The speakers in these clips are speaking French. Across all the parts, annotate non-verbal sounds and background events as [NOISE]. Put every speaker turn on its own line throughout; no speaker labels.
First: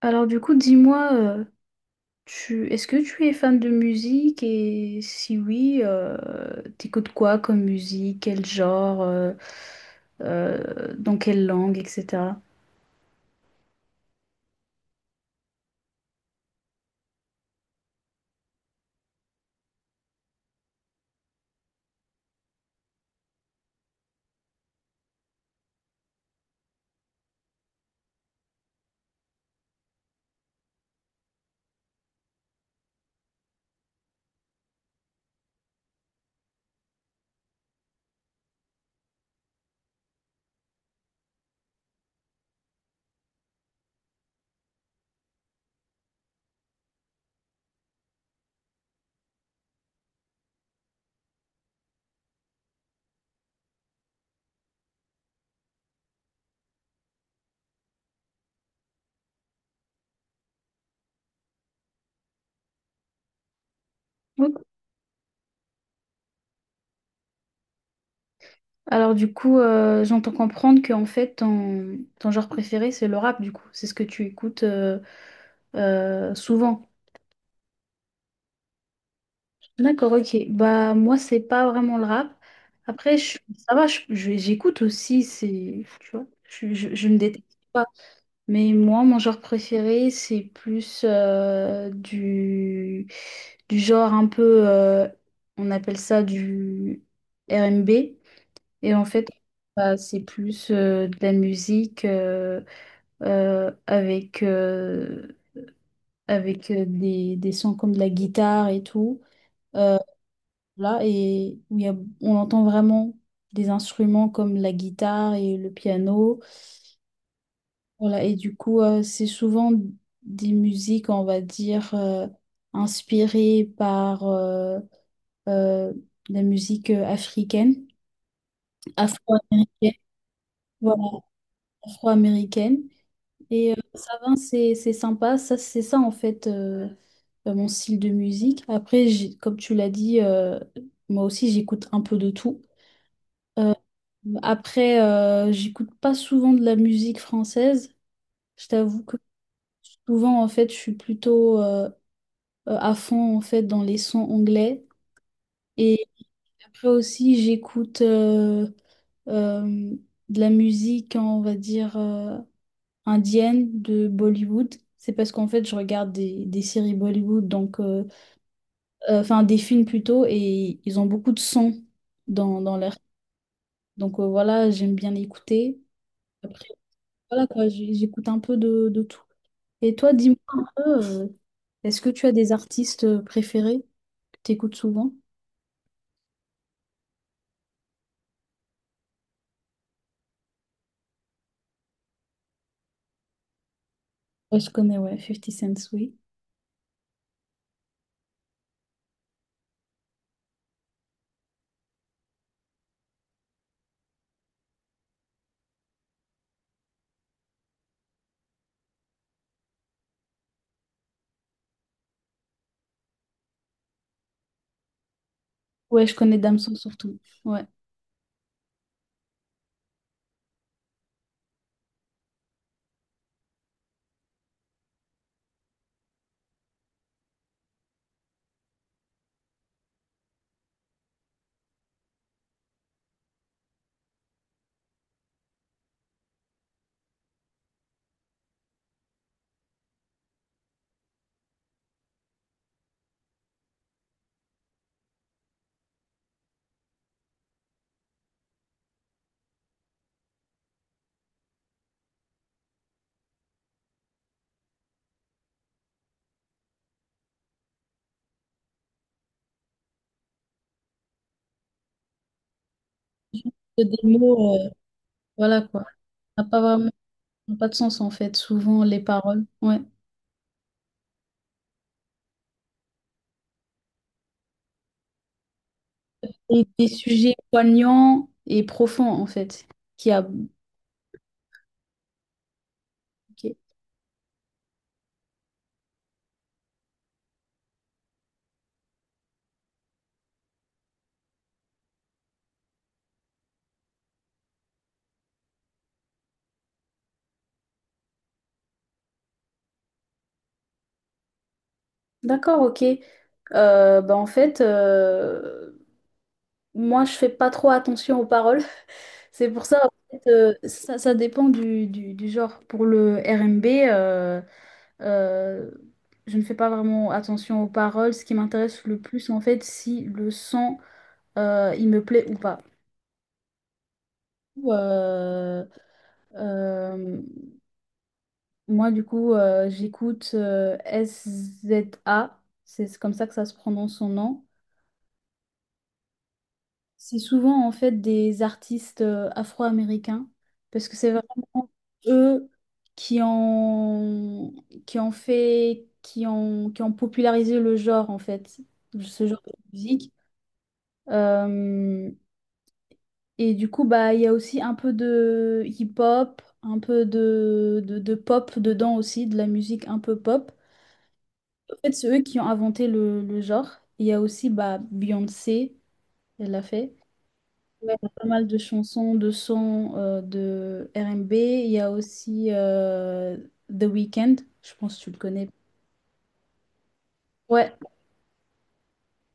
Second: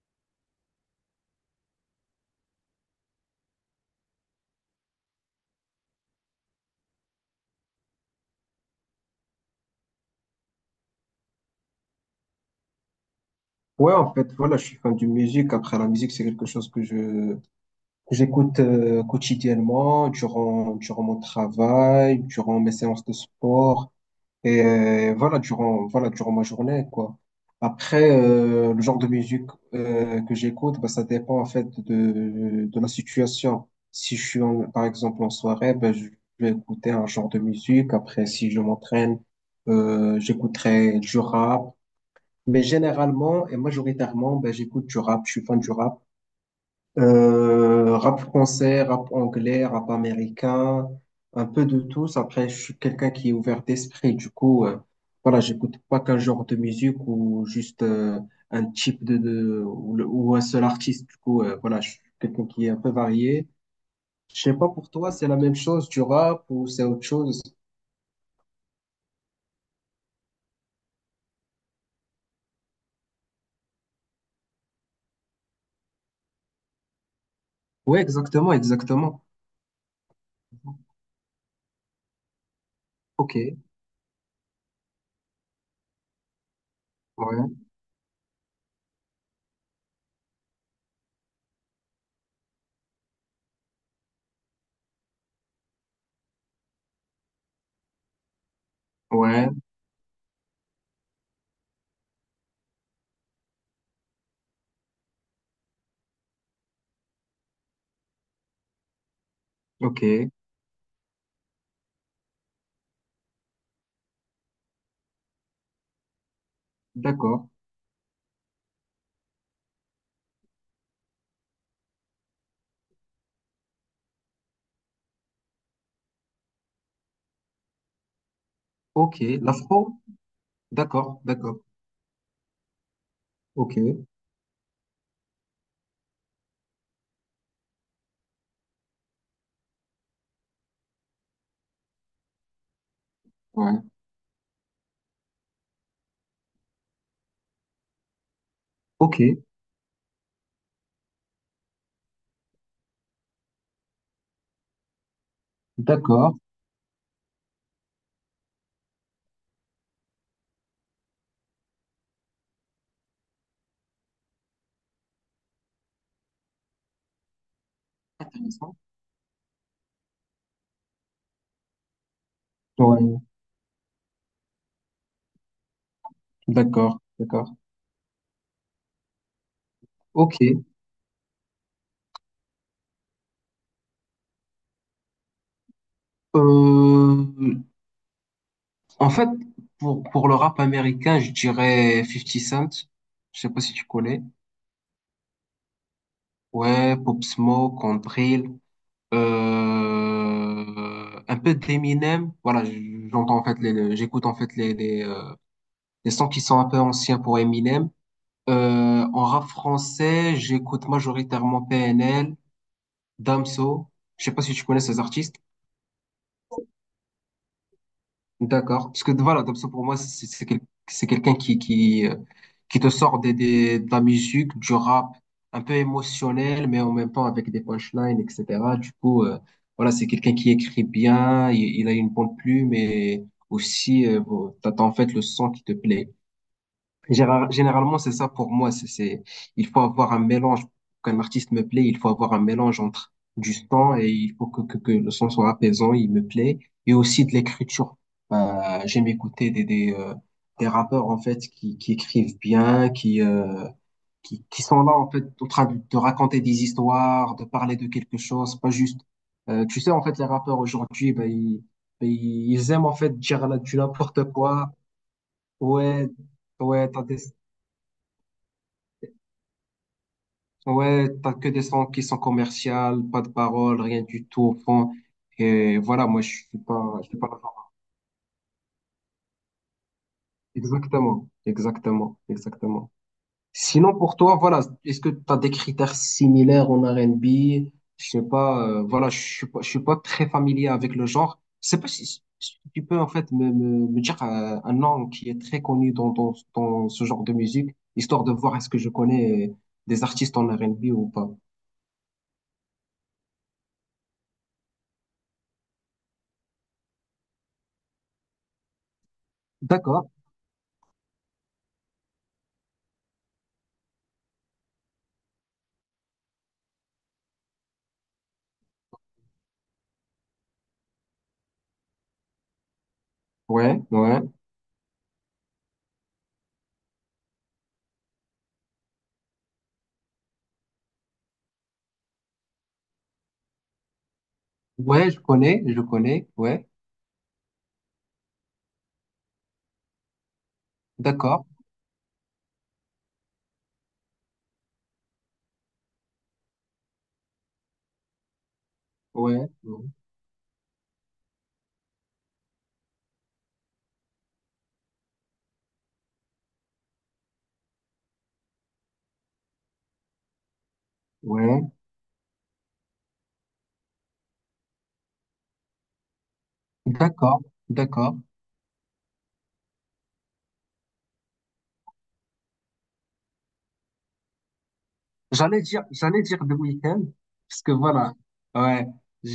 Alors du coup, dis-moi, tu est-ce que tu es fan de musique et si oui, t'écoutes quoi comme musique, quel genre, dans quelle langue, etc.
Ouais, en fait, voilà, je suis fan de musique. Après, la musique, c'est quelque chose que j'écoute quotidiennement, durant mon travail, durant mes séances de sport, et voilà, durant ma journée, quoi. Après, le genre de musique que j'écoute, bah, ça dépend en fait de la situation. Si je suis par exemple en soirée, ben je vais écouter un genre de musique. Après, si je m'entraîne, j'écouterai du rap. Mais généralement et majoritairement, ben, j'écoute du rap, je suis fan du rap. Rap français, rap anglais, rap américain, un peu de tous. Après, je suis quelqu'un qui est ouvert d'esprit. Du coup, voilà, j'écoute pas qu'un genre de musique ou juste un type de ou, ou un seul artiste. Du coup, voilà, je suis quelqu'un qui est un peu varié. Je sais
Ok.
pas pour toi, c'est la même chose du rap ou c'est autre chose?
Alors du coup, j'entends comprendre que en fait ton genre préféré c'est le rap du coup, c'est ce que tu écoutes souvent.
Ouais, exactement, exactement.
D'accord, ok. Bah moi c'est pas vraiment le rap. Après
Ok,
ça va, j'écoute aussi, c'est tu vois, je me déteste
ouais,
pas. Mais moi, mon genre préféré, c'est plus du genre un peu, on appelle ça du R&B. Et en fait,
ouais,
bah, c'est plus de la musique avec, avec des sons comme de la guitare et tout.
ok,
Là, et où on entend vraiment des instruments comme la guitare et le piano.
d'accord.
Voilà, et du coup, c'est souvent des musiques, on va dire, inspirées par euh, la musique africaine,
Ok,
afro-américaine,
l'afro?
voilà,
D'accord, d'accord.
afro-américaine. Et
Ok,
ça va, c'est sympa, ça, c'est ça en fait mon style de musique. Après, comme tu l'as dit, moi aussi j'écoute un peu de tout.
ouais.
Après, j'écoute pas souvent de la musique française. Je t'avoue que
Ok,
souvent, en fait, je suis plutôt à fond en fait dans les sons anglais. Et
d'accord.
après aussi, j'écoute euh, de la musique, hein, on va dire, indienne de Bollywood. C'est parce qu'en fait, je regarde des séries Bollywood, donc,
Intéressant.
enfin des films plutôt, et ils ont beaucoup de sons dans leur.
Ouais,
Donc voilà, j'aime bien écouter. Après,
d'accord,
voilà
d'accord.
quoi, j'écoute un peu de tout. Et toi,
Ok.
dis-moi un peu, est-ce que tu as des artistes préférés que tu écoutes souvent?
Euh, En fait, pour le rap américain, je dirais Fifty Cent. Je sais pas si tu connais.
Ouais, je connais, ouais, Fifty Cent, oui.
Ouais, Pop Smoke, on Drill. Un peu d'Eminem. Voilà, j'entends en fait j'écoute en fait les, les, les sons qui sont un peu anciens pour Eminem. En rap français, j'écoute majoritairement PNL. Damso, je sais pas si tu connais ces artistes.
Ouais, je connais Damso surtout. Ouais.
D'accord. Parce que voilà, Damso pour moi, c'est c'est quelqu'un qui te sort de la musique, du rap, un peu émotionnel, mais en même temps avec des punchlines, etc. Du coup, voilà, c'est quelqu'un qui écrit bien, il a une bonne plume et aussi, bon, t'as en fait le son qui te plaît. Généralement, c'est ça pour moi. Il faut avoir un mélange. Pour qu'un artiste me plaît, il faut avoir un mélange entre du son et il faut que le son soit apaisant, il me plaît, et aussi de l'écriture. J'aime écouter des rappeurs, en fait, qui écrivent bien, qui sont là, en fait, en train de raconter des histoires, de parler de quelque chose, pas juste. Tu sais, en fait, les rappeurs aujourd'hui, ben, ils aiment, en fait, dire là, du
Que des
n'importe
mots,
quoi.
voilà quoi.
Ouais,
Ça n'a pas vraiment,
ouais, t'as des...
ça n'a pas de sens en fait, souvent les paroles. Ouais.
Ouais, t'as que des sons qui sont commerciales, pas de paroles, rien du tout au fond. Et voilà, moi,
Et des
je suis pas
sujets
le genre.
poignants et profonds en fait. Qui a...
Exactement, exactement, exactement.
Ok.
Sinon, pour toi, voilà, est-ce que t'as des critères similaires en RNB? Je sais pas, voilà, je suis pas très familier avec le genre. Je sais pas si, si tu peux, en fait, me dire un nom qui est très connu dans ce genre de musique, histoire de voir est-ce que je connais des artistes en RNB ou pas.
D'accord, ok. Bah, en fait, moi je fais pas trop attention aux paroles. [LAUGHS] C'est pour ça, en
D'accord.
fait, ça dépend du genre. Pour le R&B, Euh, je ne fais pas vraiment attention aux paroles. Ce qui m'intéresse le plus, c'est en fait, si le son, il me plaît ou pas.
Ouais, ouais.
Euh, euh, moi, du coup, j'écoute SZA. C'est comme ça que ça se prononce son nom.
Ouais, je connais, ouais,
C'est souvent, en fait, des artistes afro-américains parce que c'est
d'accord,
vraiment eux qui ont, qui ont popularisé le genre, en fait, ce
ouais,
genre de
ouais,
musique. Euh, et du coup, bah, il y a aussi un peu de hip-hop, un peu de pop dedans aussi, de la musique un peu pop.
ouais,
En fait, c'est eux qui ont inventé le genre. Il y a aussi bah, Beyoncé, elle l'a fait.
d'accord,
Ouais, il y a
d'accord.
pas mal de chansons, de sons de R&B. Il y a aussi The Weeknd, je pense que tu le connais.
J'allais dire The Weeknd, parce
Ouais,
que voilà, ouais, je,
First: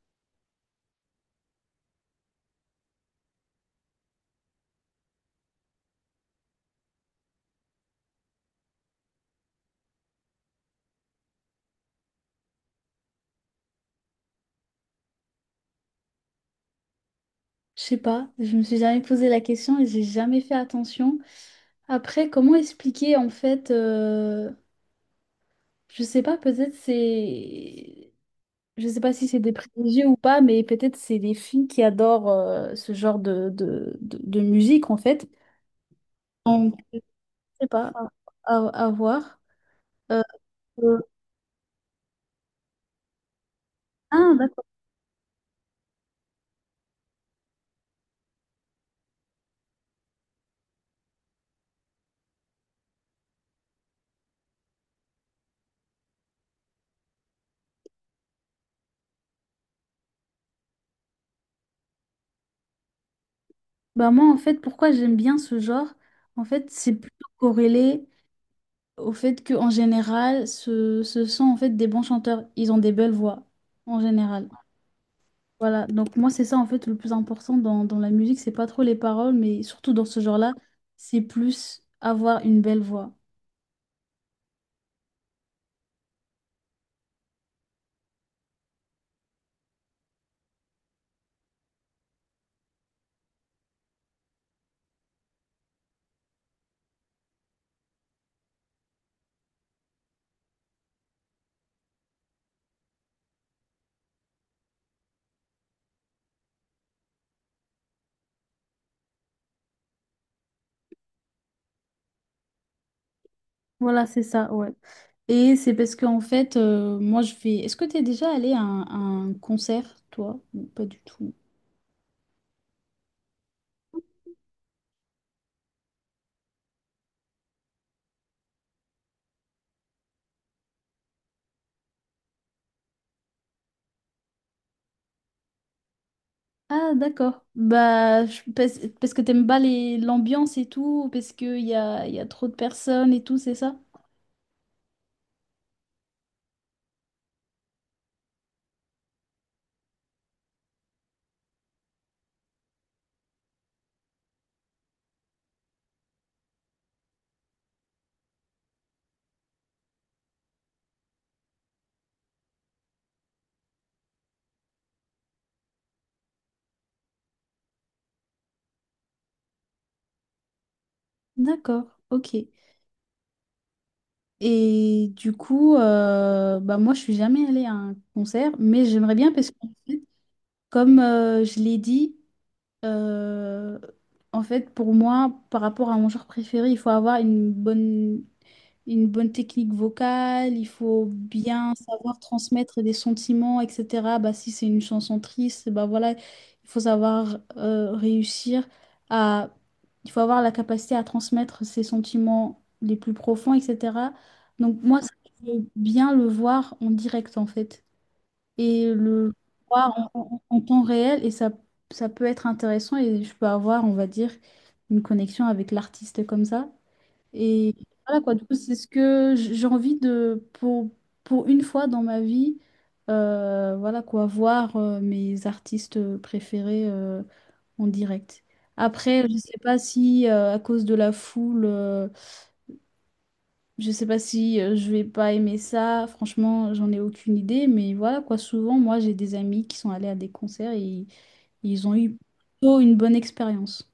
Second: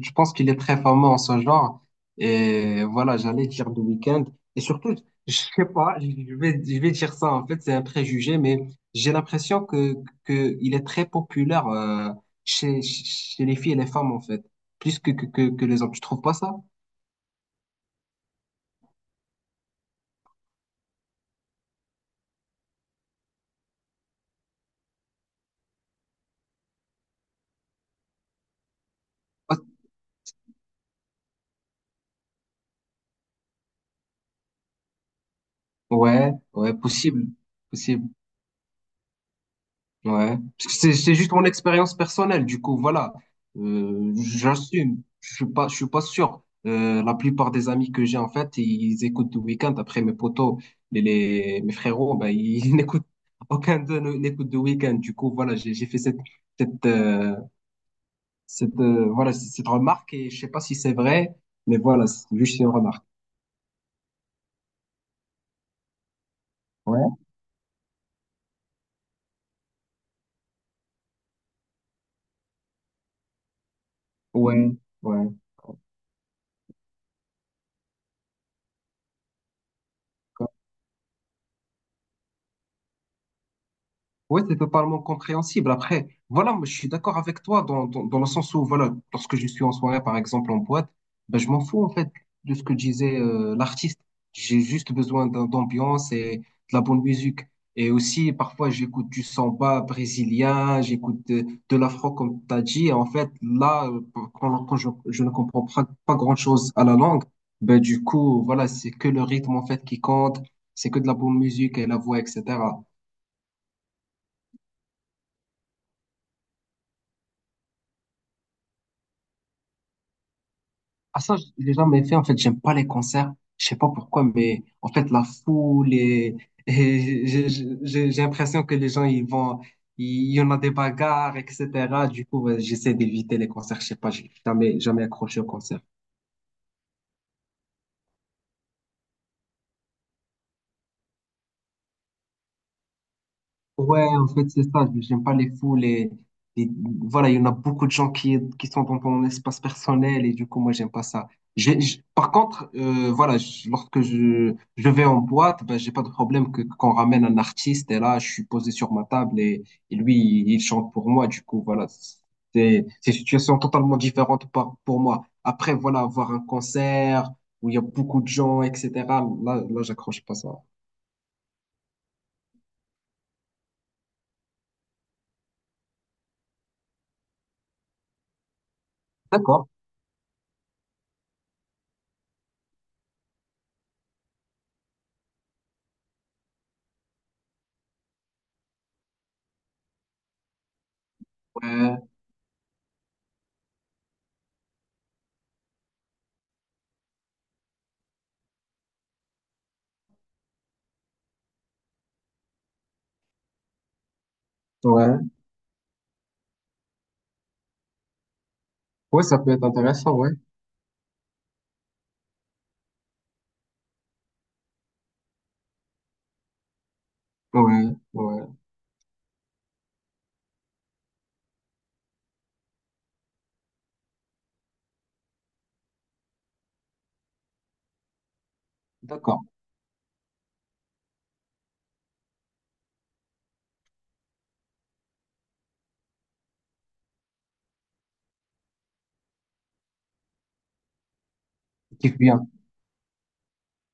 je pense qu'il est très fameux en ce genre. Et voilà, j'allais dire The Weeknd. Et surtout, je sais pas, je vais dire ça, en fait, c'est un préjugé, mais j'ai l'impression que il est très populaire chez, chez les filles et les femmes, en fait, plus que les hommes. Tu trouves pas ça?
je sais pas, je me suis jamais posé la question et j'ai jamais fait attention. Après, comment expliquer en fait, je sais pas, peut-être c'est. Je sais pas si c'est des privilégiés ou pas, mais peut-être c'est les filles qui adorent ce genre de musique, en fait.
Ouais,
On
ouais,
je
possible,
sais pas,
possible,
à voir. Euh,
ouais. Parce que C'est,
euh,
c'est juste mon expérience personnelle, du coup, voilà.
ah, d'accord.
J'assume. Je suis pas sûr. La plupart des amis que j'ai, en fait, ils écoutent du week-end. Après, mes potos, mes frérots, ben, ils [LAUGHS] n'écoutent, aucun d'eux n'écoute de week-end. Du coup, voilà, j'ai fait cette, cette, euh, voilà, cette remarque et je sais pas si c'est vrai, mais voilà, c'est juste une remarque.
Bah, moi, en fait, pourquoi j'aime bien ce genre? En fait, c'est
Ouais.
plutôt corrélé au fait que en général, ce sont en fait des bons chanteurs. Ils ont des belles voix, en général.
Ouais, ouais.
Voilà, donc moi c'est ça en fait le plus important dans la musique, c'est pas trop les paroles, mais surtout dans ce genre-là, c'est plus avoir une belle voix.
Oui, c'est totalement compréhensible. Après, voilà, moi, je suis d'accord avec toi dans le sens où, voilà, lorsque je suis en soirée, par exemple, en boîte, ben, je m'en fous, en fait, de ce que disait l'artiste. J'ai juste besoin d'ambiance et de la bonne musique. Et aussi, parfois, j'écoute du samba brésilien, j'écoute de l'afro, comme tu as dit. Et en fait, là, quand je ne comprends pas, pas grand-chose à la langue, ben, du coup, voilà, c'est que le rythme, en fait, qui compte, c'est que de la bonne musique et la voix, etc.
Voilà, c'est ça, ouais. Et c'est parce qu'en fait, moi je fais... Est-ce que t'es déjà allé à un, concert, toi? Ou pas du
Ah
tout.
ça, je l'ai jamais fait. En fait, j'aime pas les concerts. Je sais pas pourquoi, mais en fait, la foule et, [LAUGHS] et j'ai l'impression que les gens, ils vont, il y en a des bagarres, etc. Du coup, ouais, j'essaie d'éviter les concerts. Je sais pas, j'ai jamais, jamais accroché au concert.
Ah, d'accord. Bah, parce que t'aimes pas l'ambiance et tout, parce qu'y a trop de personnes et tout, c'est ça?
Ouais, en fait, c'est ça. J'aime pas les fous, les- voilà, il y en a beaucoup de gens qui sont dans ton espace personnel et du coup, moi, j'aime pas ça. Par contre, voilà, lorsque je vais en boîte, ben, j'ai pas de problème que qu'on ramène un artiste et là, je suis posé sur ma table et lui, il chante pour moi. Du coup, voilà, c'est une situation totalement différente pour moi. Après, voilà, avoir un concert où il y a beaucoup de gens, etc. J'accroche pas ça.
D'accord, ok. Et du coup, bah moi je suis jamais allée à un concert, mais j'aimerais bien parce que
D'accord.
comme je l'ai dit, euh, en fait, pour moi, par rapport à mon genre préféré, il faut avoir une bonne technique vocale, il faut bien
Ouais,
savoir transmettre des sentiments, etc. Bah, si c'est une chanson triste, bah voilà, il faut savoir réussir à... Il faut avoir la capacité à transmettre ses sentiments les plus profonds, etc. Donc moi, ça,
ouais.
je veux bien le voir en direct, en fait et
Ouais,
le
ça peut être
voir
intéressant, ouais.
en temps réel et ça peut être intéressant et je peux avoir, on va dire, une connexion avec l'artiste comme ça. Et
Ouais,
voilà quoi,
ouais.
du coup, c'est ce que j'ai envie de, pour une fois dans ma vie, voilà quoi, voir mes artistes préférés en direct. Après, je ne
D'accord.
sais pas si à cause de la foule, je sais pas si je vais pas aimer ça, franchement, j'en ai aucune idée, mais voilà quoi. Souvent, moi, j'ai des amis qui sont allés à des concerts et ils ont
Kiffe
eu
bien.
plutôt une bonne expérience.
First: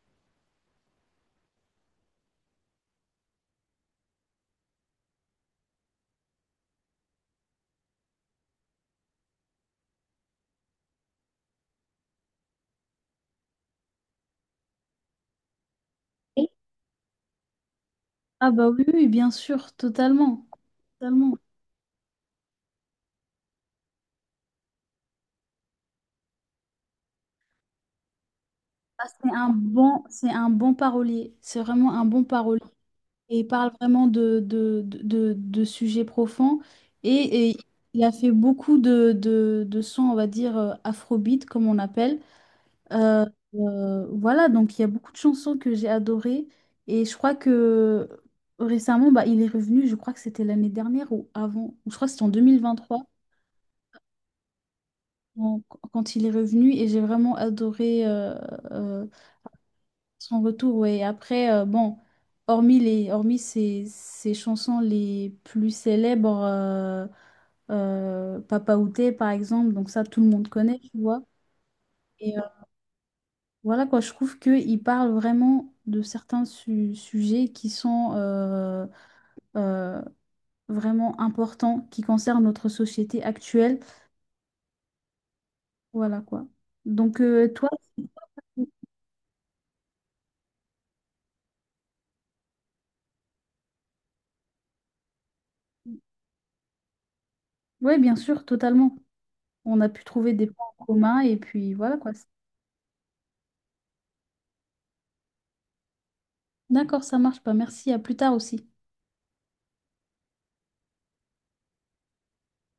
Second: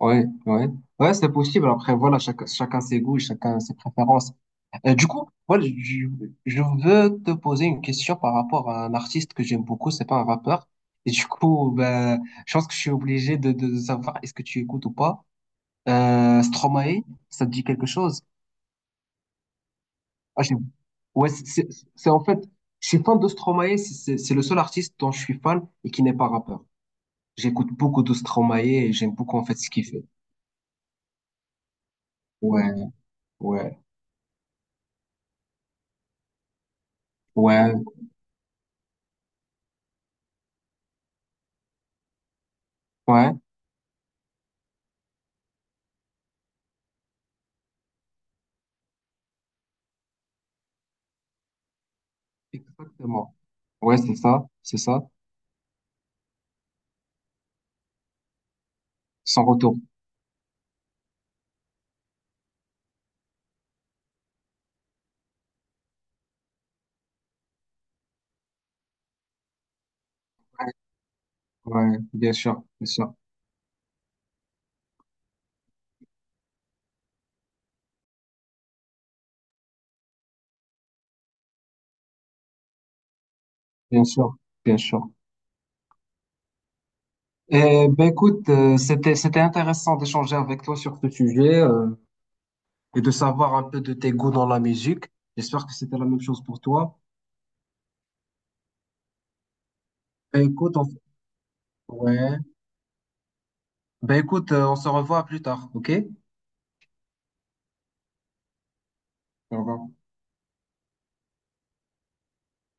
Ouais, ouais. Ouais, c'est possible. Après, voilà, chacun ses goûts, chacun ses préférences. Du coup, voilà, je veux te poser une question par rapport à un artiste que j'aime beaucoup, c'est pas un rappeur. Et du coup, ben, je pense que je suis obligé de savoir est-ce que tu écoutes ou pas.
Et
Stromae, ça te dit quelque chose?
Ah bah oui, oui, bien sûr,
Ah,
totalement,
ouais,
totalement.
c'est en fait, je suis fan de Stromae, c'est le seul artiste dont je suis fan et qui n'est pas rappeur. J'écoute beaucoup de Stromae et
Ah,
j'aime beaucoup en fait ce qu'il fait.
c'est un bon parolier, c'est vraiment un bon parolier.
Ouais,
Et il parle
ouais,
vraiment de sujets profonds et
ouais,
il a fait beaucoup de sons, on va dire, afrobeat, comme on appelle. Euh,
ouais,
voilà, donc il y a beaucoup de chansons que j'ai adorées et je crois que récemment, bah, il est revenu, je crois que c'était l'année dernière ou avant, ou je crois que c'était en 2023
exactement. Ouais, c'est ça, c'est ça.
en- quand il est revenu et j'ai vraiment adoré euh,
Sans retour.
son retour. Ouais. Et après, bon, hormis ses chansons les plus célèbres, Papa Outé par exemple, donc ça tout le monde
Ouais,
connaît, tu vois.
ouais, bien sûr, bien sûr,
Voilà quoi, je trouve qu'il parle vraiment de certains sujets qui sont euh, vraiment importants, qui concernent notre société actuelle.
bien sûr, bien sûr.
Voilà quoi. Donc toi,
Eh ben écoute, c'était intéressant d'échanger avec toi sur ce sujet et de savoir un peu de tes goûts dans la musique. J'espère que c'était la même chose pour toi.
oui, bien sûr, totalement. On a pu trouver
Ben
des points
écoute, on...
communs et puis voilà quoi.
ouais. Ben écoute, on se revoit plus tard, ok?
D'accord, ça marche pas. Merci, à plus tard aussi.
Au revoir.